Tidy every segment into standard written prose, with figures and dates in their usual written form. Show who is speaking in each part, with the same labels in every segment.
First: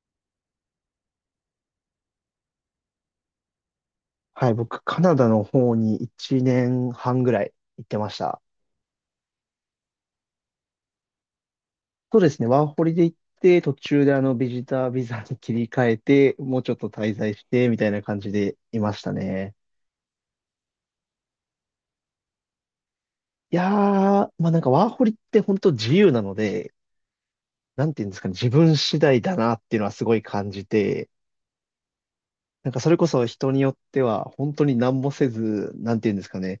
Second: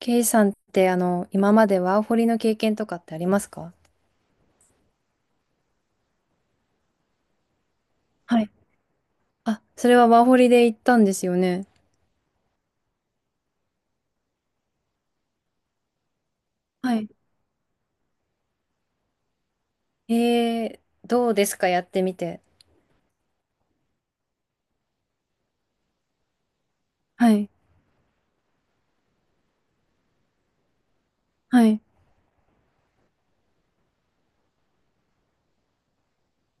Speaker 1: ケイさんって、今までワーホリの経験とかってありますか？
Speaker 2: はい、僕、カナダの方に1年半ぐらい行ってました。
Speaker 1: はい。あ、それはワーホリで行ったんですよね。
Speaker 2: そうですね、ワーホリで行って、途中でビジタービザに切り替えて、もうちょっと
Speaker 1: はい。
Speaker 2: 滞在して、みたいな感じでいましたね。
Speaker 1: えー、どうですかやってみて。
Speaker 2: いやー、まあなんかワーホリって本当自由なので、
Speaker 1: はい、
Speaker 2: なんていうんですかね、自分次第だなっていうのはすごい感じて、
Speaker 1: はい。
Speaker 2: なんかそれこそ人によっては本当に何もせず、なんていうんですかね、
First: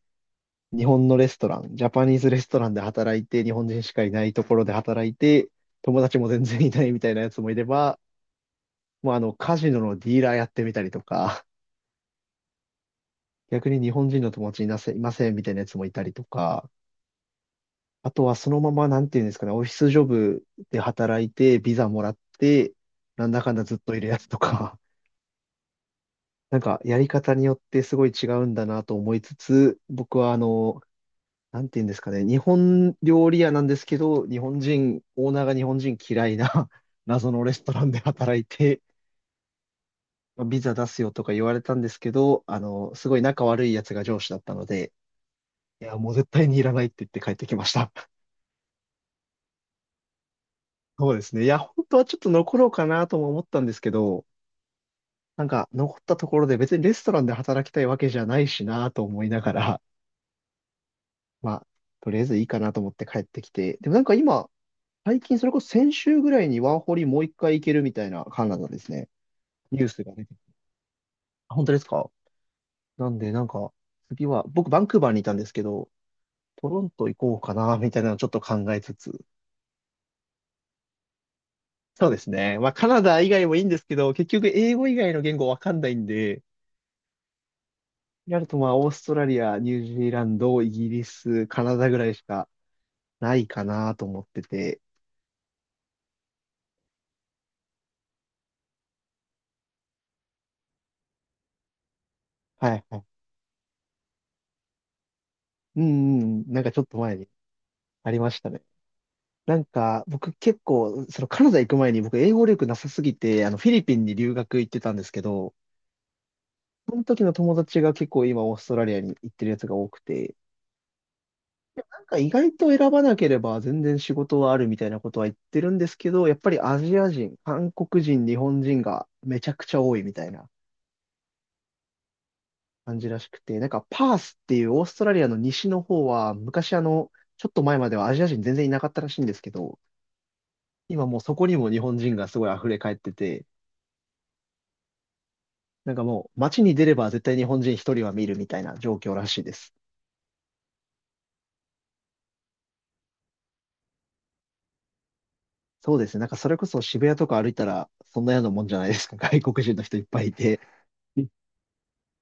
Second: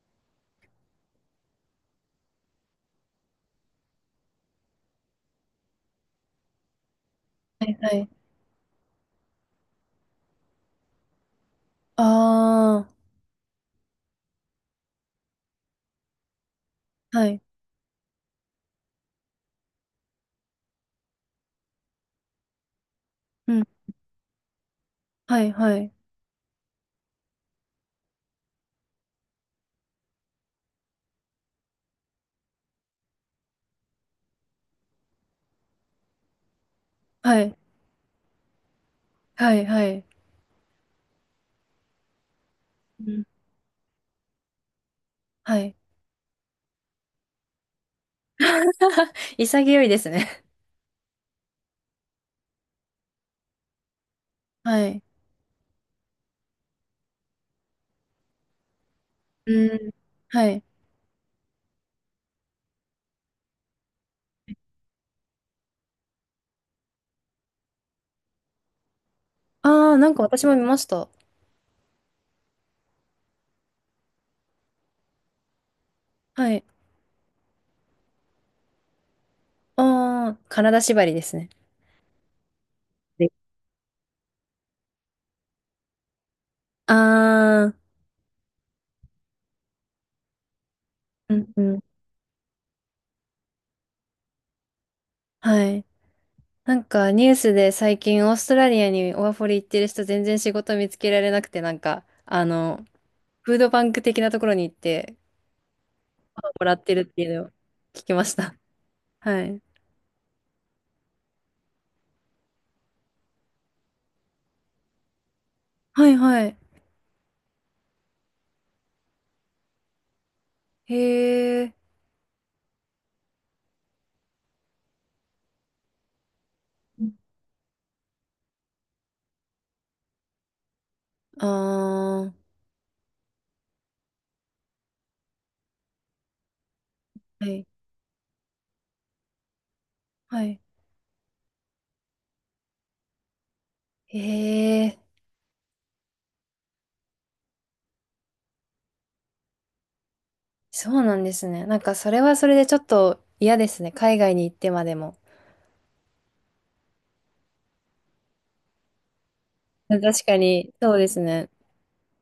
Speaker 2: 日本のレストラン、ジャパニーズレストランで働いて、日本人しかいないところで働いて、友達も全然いないみたいなやつもいれ
Speaker 1: はい、は
Speaker 2: ば、
Speaker 1: い。
Speaker 2: もうカジノのディーラーやってみたりとか、
Speaker 1: あ
Speaker 2: 逆に日本人の友達いませんみたいなやつもいたりとか、
Speaker 1: ー、はい。
Speaker 2: あとはそのまま、なんていうんですかね、オフィスジョブで働いて、ビザもらって、なんだか
Speaker 1: う
Speaker 2: んだ
Speaker 1: ん。
Speaker 2: ずっといるやつとか、
Speaker 1: はい、はい。
Speaker 2: なんかやり方によってすごい違うんだなと思いつつ、僕はなんて言うんですかね、日本料理屋なんですけど、日本人、オーナーが日本人嫌いな 謎
Speaker 1: は
Speaker 2: のレ
Speaker 1: い、
Speaker 2: ストランで働いて、
Speaker 1: はい。はい。
Speaker 2: まあビザ出すよとか言われたんですけど、す
Speaker 1: う
Speaker 2: ごい
Speaker 1: ん、
Speaker 2: 仲悪いやつが上司だったので、
Speaker 1: はい。
Speaker 2: いや、もう絶対にいらないって言って帰ってきました。
Speaker 1: 潔いですね。
Speaker 2: そうですね。いや、本当はちょっと残ろうかなとも思ったんですけど、
Speaker 1: はい。
Speaker 2: なんか残ったところで別にレストランで働きたいわけじゃないしなと思いなが
Speaker 1: う
Speaker 2: ら、
Speaker 1: ん。はい。
Speaker 2: まあ、とりあえずいいかなと思って帰ってきて、でもなんか今、最近、それこそ先週ぐらいにワーホリもう一回行けるみたいなカナダですね。ニュー
Speaker 1: あー、
Speaker 2: ス
Speaker 1: な
Speaker 2: が
Speaker 1: んか
Speaker 2: 出て。
Speaker 1: 私も見ました。
Speaker 2: あ、本当ですか？なんで、なんか、次は、僕、バンクーバーにいたんですけど、
Speaker 1: はい。
Speaker 2: トロント行こうかな、みたいなのをちょっと考えつつ。
Speaker 1: あー、体縛りですね。
Speaker 2: そうですね。まあ、カナダ以
Speaker 1: で、
Speaker 2: 外もいいんですけど、結局、英語以外の言語わかんないんで、
Speaker 1: あー、
Speaker 2: やると、まあ、オーストラリア、ニュージーランド、イギリ
Speaker 1: う
Speaker 2: ス、
Speaker 1: ん、う
Speaker 2: カナ
Speaker 1: ん。
Speaker 2: ダぐらいしかないかなと思ってて。
Speaker 1: はい。なんかニュースで最近オーストラリアにワーホリ行ってる人全然仕事見つけられなくて、
Speaker 2: はいはい。
Speaker 1: フードバンク的なところに行って
Speaker 2: うんうんうん。なん
Speaker 1: も
Speaker 2: か
Speaker 1: ら
Speaker 2: ちょ
Speaker 1: っ
Speaker 2: っ
Speaker 1: て
Speaker 2: と
Speaker 1: るっ
Speaker 2: 前
Speaker 1: てい
Speaker 2: に
Speaker 1: うのを聞
Speaker 2: あ
Speaker 1: き
Speaker 2: り
Speaker 1: ま
Speaker 2: ま
Speaker 1: し
Speaker 2: した
Speaker 1: た。
Speaker 2: ね。
Speaker 1: は
Speaker 2: な
Speaker 1: い。
Speaker 2: んか、僕結構、そのカナダ行く前に僕英語力なさすぎて、フィリピンに留学行ってたんですけど、
Speaker 1: はいはい。
Speaker 2: その時の友達が結構今オーストラリアに行ってるやつが多くて、
Speaker 1: へえ。
Speaker 2: でもなんか意外と選ばなければ全然仕事はあるみたいなことは言ってるんですけど、やっぱりアジア人、韓国人、日本人がめちゃくちゃ多いみたいな
Speaker 1: ああ、
Speaker 2: 感じらしくて、なんかパースっていうオーストラリアの西の方は、昔ち
Speaker 1: は
Speaker 2: ょっと
Speaker 1: い。
Speaker 2: 前まではアジア人全然いなかったらしいんですけど、
Speaker 1: はい。
Speaker 2: 今もうそこにも日本人がすごい溢れ返ってて、
Speaker 1: へえ、あー、はいはい、へえ。
Speaker 2: なんかもう街に出れば絶対日本人一人は見るみたいな状況らしいです。
Speaker 1: そうなんですね。なんかそれはそれでちょっと嫌ですね。海外に行ってまでも。
Speaker 2: そうですね。なんかそれこそ渋谷とか歩いたらそんなようなもんじゃないですか。外国人の人いっぱ
Speaker 1: 確
Speaker 2: いい
Speaker 1: か
Speaker 2: て。
Speaker 1: に、そうです
Speaker 2: に
Speaker 1: ね。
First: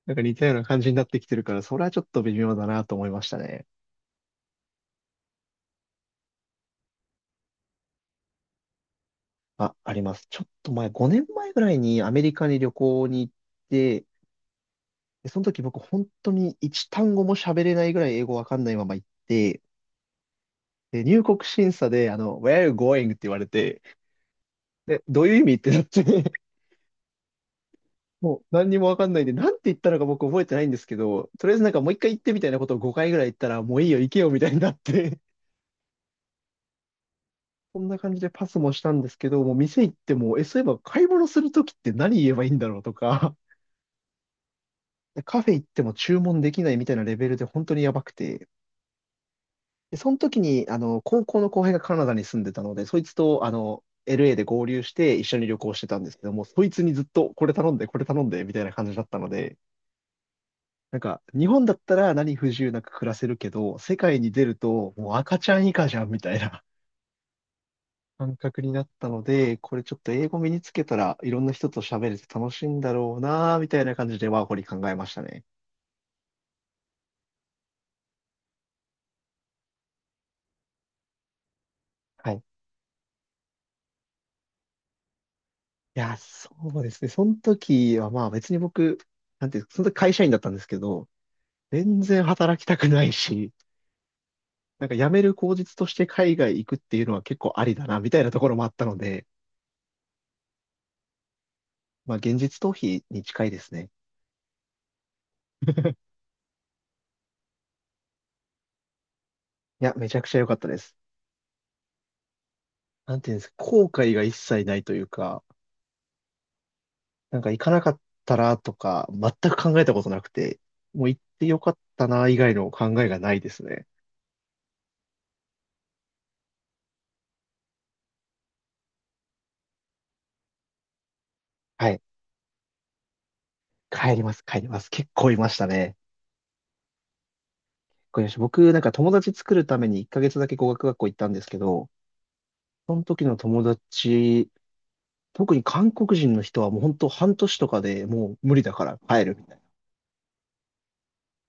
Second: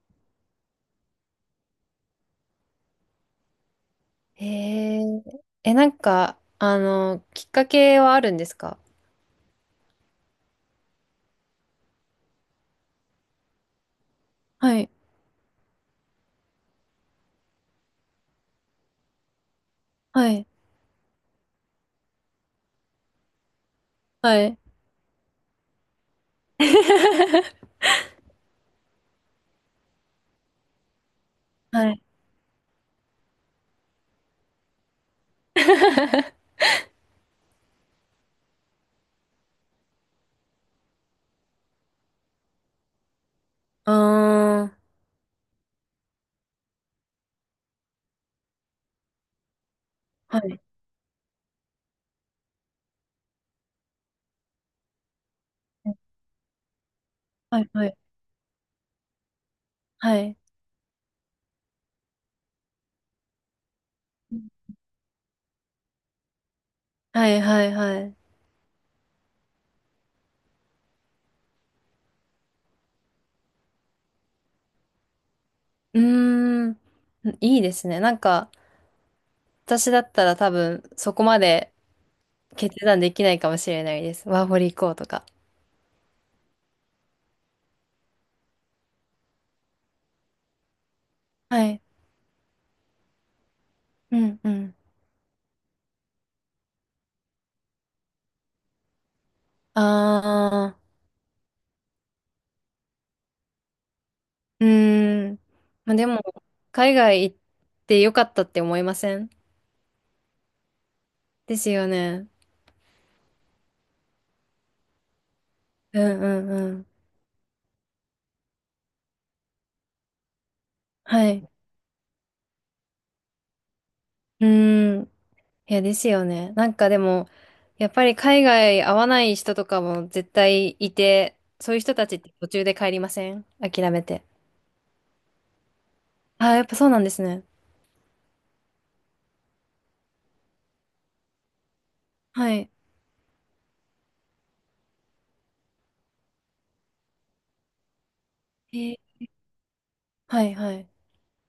Speaker 2: なんか似たような感じになってきてるから、それはちょっと微妙だなと思いましたね。
Speaker 1: へえ。え、なんか、きっかけはあるんですか？
Speaker 2: あ、あります。ちょっと前、5年前ぐらいにアメリカに旅行に行って、
Speaker 1: はい。
Speaker 2: でその時僕本当に一単語も喋れないぐらい英語わかんないまま行って、
Speaker 1: はい
Speaker 2: で、入国審査で、Where are you going? って言われて、
Speaker 1: はい。
Speaker 2: で、どういう意味ってなって もう何にもわかんないんで、なんて言ったのか僕覚えてないんですけど、とりあえずなんかも
Speaker 1: は
Speaker 2: う一
Speaker 1: い。
Speaker 2: 回言ってみたいなことを5回ぐらい言ったら、もういいよ、行けよみたいになって、そんな感じでパスもしたんですけど、もう店行っても、え、そういえば買い物するときって何言えばいいんだろうとか、
Speaker 1: ああ。
Speaker 2: カフェ行っても注文できないみたいなレベルで本当にやばくて、で、その
Speaker 1: は
Speaker 2: 時
Speaker 1: い。
Speaker 2: に、高校の後輩がカナダに住んでたので、そいつと、LA で合流して一緒に旅行してたんですけども、そいつにずっとこれ
Speaker 1: はい、
Speaker 2: 頼んで、
Speaker 1: はい、
Speaker 2: これ頼んで、みたいな感じだったので、
Speaker 1: はい。
Speaker 2: なんか、日本だったら何不自由なく暮らせるけど、世界に出るともう赤ちゃん以下じゃんみたいな
Speaker 1: はい、はい、はい。
Speaker 2: 感覚になったので、これちょっと英語身につけたらいろんな人と喋れて楽しいんだろうなーみたいな感じでワーホリ考えましたね。
Speaker 1: うーん、いいですね。なんか、私だったら多分、そこまで
Speaker 2: はい。い
Speaker 1: 決断できないかもしれないです。ワーホリ行こうとか。
Speaker 2: や、そうですね。その時はまあ別に僕、なんていうか、その時会社員だったんですけど、
Speaker 1: はい。
Speaker 2: 全然働きたくないし、
Speaker 1: うん、うん。
Speaker 2: なんか辞める口実として海外行くっていうのは結構ありだなみたいなところもあったので、
Speaker 1: ああ。
Speaker 2: まあ現実逃避に近いですね。
Speaker 1: うーん。まあ、でも、海外行ってよかったって思いません？
Speaker 2: いや、めちゃくちゃ良かったです。
Speaker 1: ですよね。
Speaker 2: なんていうんですか、後悔が一切ないというか、
Speaker 1: うん、うん、うん。
Speaker 2: なんか行かなかったらとか、全く考えたことなくて、もう行っ
Speaker 1: はい。
Speaker 2: て
Speaker 1: う
Speaker 2: よかったな、以外の考えがないですね。
Speaker 1: ーん。いや、ですよね。なんかでも、やっぱり海外合わない人とかも絶対いて、そういう
Speaker 2: は
Speaker 1: 人
Speaker 2: い。
Speaker 1: たちって途中で帰りません？諦め
Speaker 2: 帰り
Speaker 1: て。
Speaker 2: ます、帰ります。結構いましたね。
Speaker 1: あ、やっぱそうなんですね。
Speaker 2: これ僕、なんか友達作るために1ヶ月だけ語学学校行ったんですけど、
Speaker 1: はい。
Speaker 2: その時の友達、特に韓国人の人はもう本当半年とかでもう無理だ
Speaker 1: え
Speaker 2: から
Speaker 1: ー、
Speaker 2: 帰るみたいな。
Speaker 1: はいはい。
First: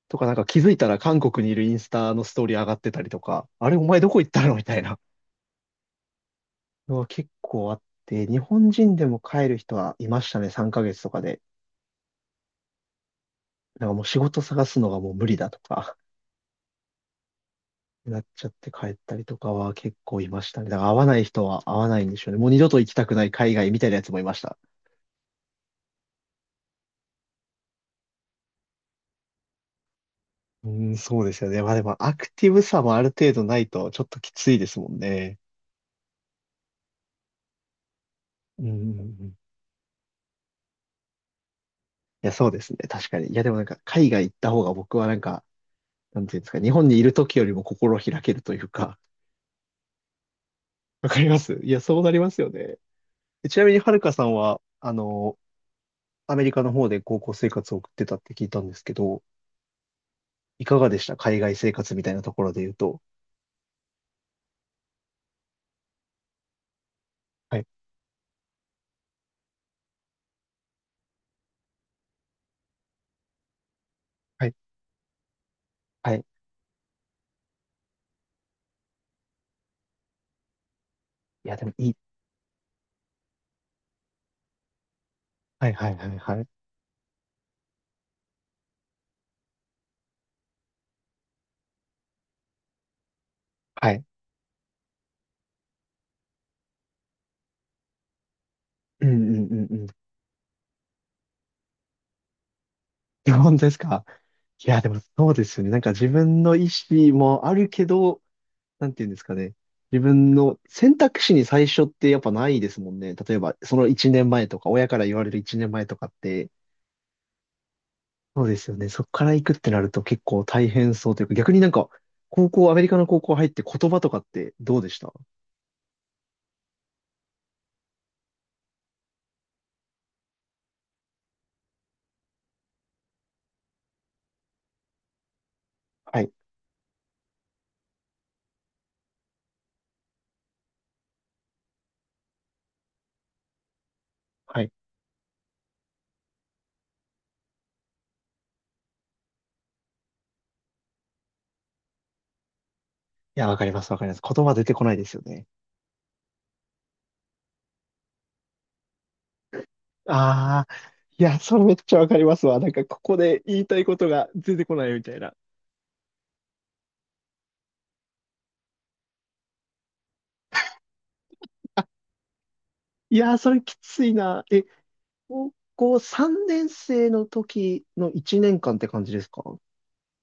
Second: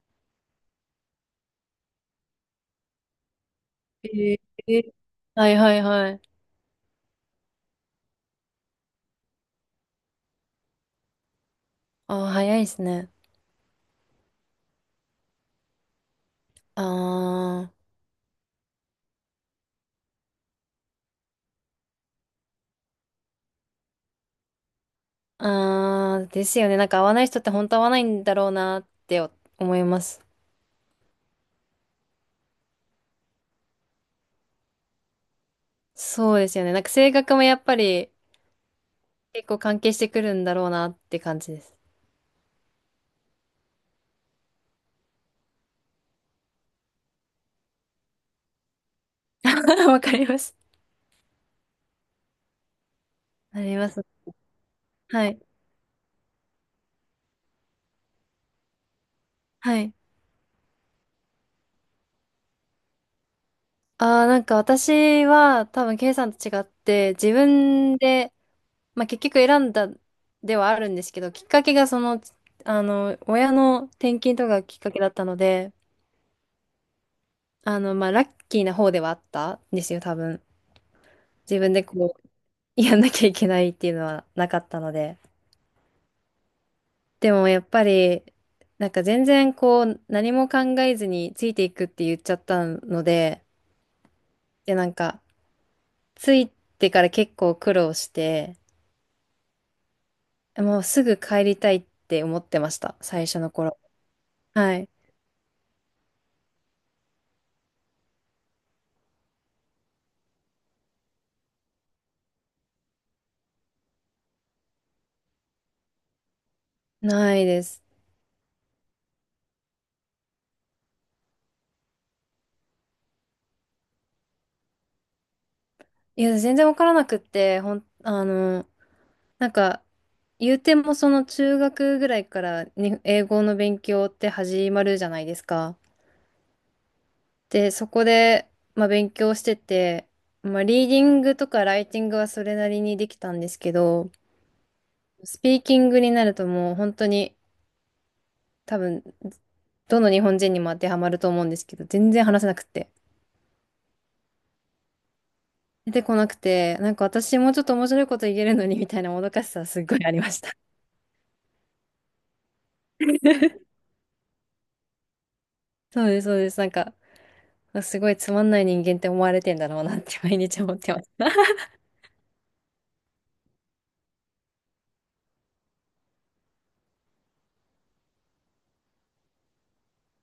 Speaker 2: とかなんか気づいたら韓国にいるインスタのストーリー上がってたりとか、あれお前どこ行っ
Speaker 1: え
Speaker 2: たのみたい
Speaker 1: ー、
Speaker 2: な。
Speaker 1: はいはいはい。
Speaker 2: は結構あって、日本人でも帰る人はいましたね、3ヶ月とかで。
Speaker 1: あ、早いですね。
Speaker 2: なんかもう仕事探すのがもう無理だとか、
Speaker 1: あー。
Speaker 2: なっちゃって帰ったりとかは結構いましたね。だから会わない人は会わないんでしょうね。もう二度と行きたくない海外みたいなやつもいました。
Speaker 1: あー、ですよね。なんか合わない人って本当合わないんだろうなって思います。
Speaker 2: うーん、そうですよね。まあでもアクティブさもある程度ないとちょっときついですもんね。
Speaker 1: そうですよね。なんか性格もやっぱり
Speaker 2: うんうんうん。い
Speaker 1: 結構関係してくるんだろうなって感じです。
Speaker 2: や、そうですね。確かに。いや、でもなんか海外行った方が僕はなんか、なんていうんですか、日本にいる時よりも心開けるというか、
Speaker 1: わかります。
Speaker 2: わかります。いや、そうなりますよね。ち
Speaker 1: な
Speaker 2: なみ
Speaker 1: り
Speaker 2: に、
Speaker 1: ま
Speaker 2: はるか
Speaker 1: す。
Speaker 2: さんは、
Speaker 1: はい。
Speaker 2: アメリカの方で高校生活を送ってたって聞いたんですけど、
Speaker 1: はい。
Speaker 2: いかがでした？海外生活みたいなところで言うと。
Speaker 1: ああ、なんか私は多分 K さんと違って自
Speaker 2: はい、
Speaker 1: 分で、まあ、結局選んだではあるんですけど、きっかけがその、親の転勤と
Speaker 2: は
Speaker 1: か
Speaker 2: い、
Speaker 1: がきっかけだったので、
Speaker 2: はい。い
Speaker 1: まあ、ラッキーな方ではあったんですよ、多分。
Speaker 2: や、
Speaker 1: 自
Speaker 2: でも
Speaker 1: 分で
Speaker 2: いい。
Speaker 1: こう、やんなきゃいけないっていうのはなかったので。
Speaker 2: はい、はい、はい、はい。
Speaker 1: でもやっぱり、なんか全然こう、何も考えずについていくって言っちゃったので、
Speaker 2: はい。
Speaker 1: で、なんか、ついてから結構苦労して、
Speaker 2: うん、うん、うん、うん。
Speaker 1: もうすぐ帰りたいって思ってました、最
Speaker 2: 日
Speaker 1: 初の
Speaker 2: 本です
Speaker 1: 頃。
Speaker 2: か？い
Speaker 1: は
Speaker 2: や、
Speaker 1: い。
Speaker 2: でもそうですよね。なんか自分の意思もあるけど、なんていうんですかね。自分の選択肢に最初ってやっぱないですもんね。例えば、その1年前とか、親から言われる1年前とかって、
Speaker 1: ないです。
Speaker 2: そうですよね。そこから行くってなると結構大変そうというか、逆になんか、高校、アメリカの高校入って言葉とかってどうでした？
Speaker 1: いや、全然わからなくって、なんか、言うてもその中学ぐらいからに英語の勉強って始まるじゃないですか。
Speaker 2: はい。
Speaker 1: で、そこで、まあ、勉強してて、まあ、リーディングとかライティングはそれなりにできたんですけど、
Speaker 2: はい。い
Speaker 1: スピーキングになるともう本当に多分、どの日本人にも当てはまると思うんですけど、全然話せなくって。
Speaker 2: や、わかります、わかります。言葉出てこないですよね。
Speaker 1: 出てこなくて、なんか私もうちょっと面白いこと言えるのにみたいなもどかしさはすっごいありました。
Speaker 2: ああ、いや、それめっちゃわかりますわ。なんか、ここで言いた いことが出てこないみたいな。
Speaker 1: そうです、そうです。なんか、すごいつまんない人間って思われてんだろうなって毎日思ってます。
Speaker 2: いやー、それきついな。え、高校3年生の時の1年間って感じですか？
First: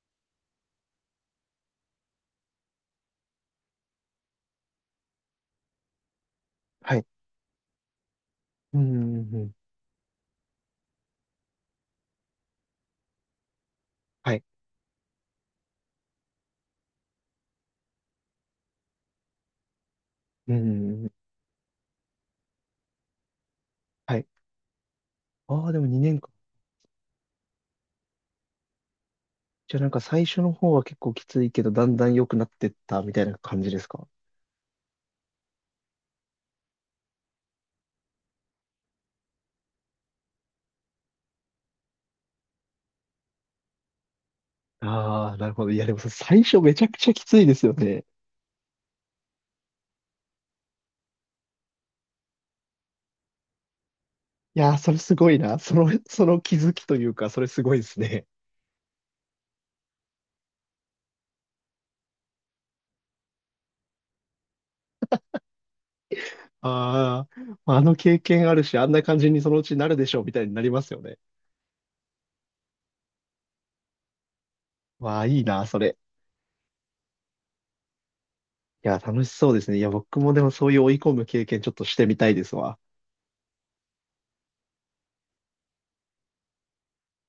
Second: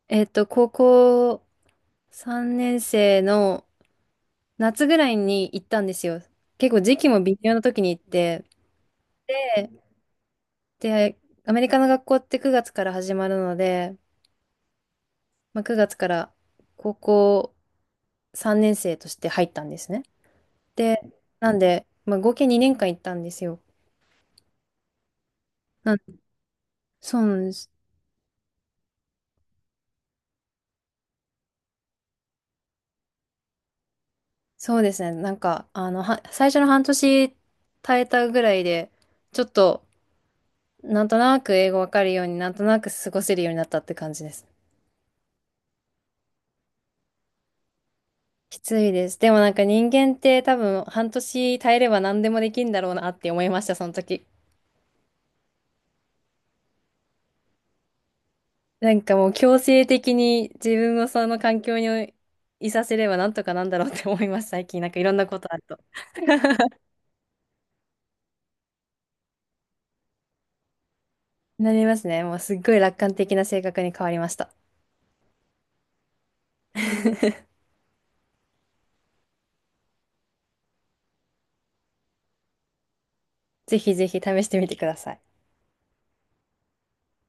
Speaker 1: えっと、高校3年生の夏ぐらいに行ったんですよ。結構
Speaker 2: は
Speaker 1: 時
Speaker 2: い。
Speaker 1: 期も微妙な時に行って、
Speaker 2: うん、うん、うん。
Speaker 1: で、アメリカの学校って9月から始まるので、
Speaker 2: はい。
Speaker 1: まあ、9月から高校3年生として入ったんですね。
Speaker 2: うん、う
Speaker 1: で、
Speaker 2: んうん。
Speaker 1: なんで、まあ、合計2年間行ったんですよ。
Speaker 2: はい。ああ、でも2年。
Speaker 1: そうなんです。
Speaker 2: じゃあなんか最初の方は結構きついけど、だんだん良くなってったみたいな感じですか？
Speaker 1: そうですね。なんか、最初の半年耐えたぐらいで、ちょっと、なんとなく英語わかるように、なんとなく過ごせるようになったって感じです。
Speaker 2: ああー、なるほど。いや、でもさ、最初めちゃくちゃきついですよね。
Speaker 1: きついです。でもなんか人間って多分半年耐えれば何でもできるんだろうなって思いました、その時。
Speaker 2: いやー、それすごいな。その気づきというか、それすごいですね。
Speaker 1: なんかもう強制的に自分をその環境にいさせればなんとかなんだろうって思います、最近。なんかいろんなことあると。
Speaker 2: ああ、あの経験あるし、あんな感じにそのうちなるでしょう、みたいになりますよね。
Speaker 1: なりますね。もうすっごい楽観的な性格に変わりました。
Speaker 2: わあ、いいな、それ。いや、楽しそうですね。いや、僕もでもそういう追い込む経験ちょっとしてみたいですわ。
Speaker 1: ぜひぜひ試してみてください。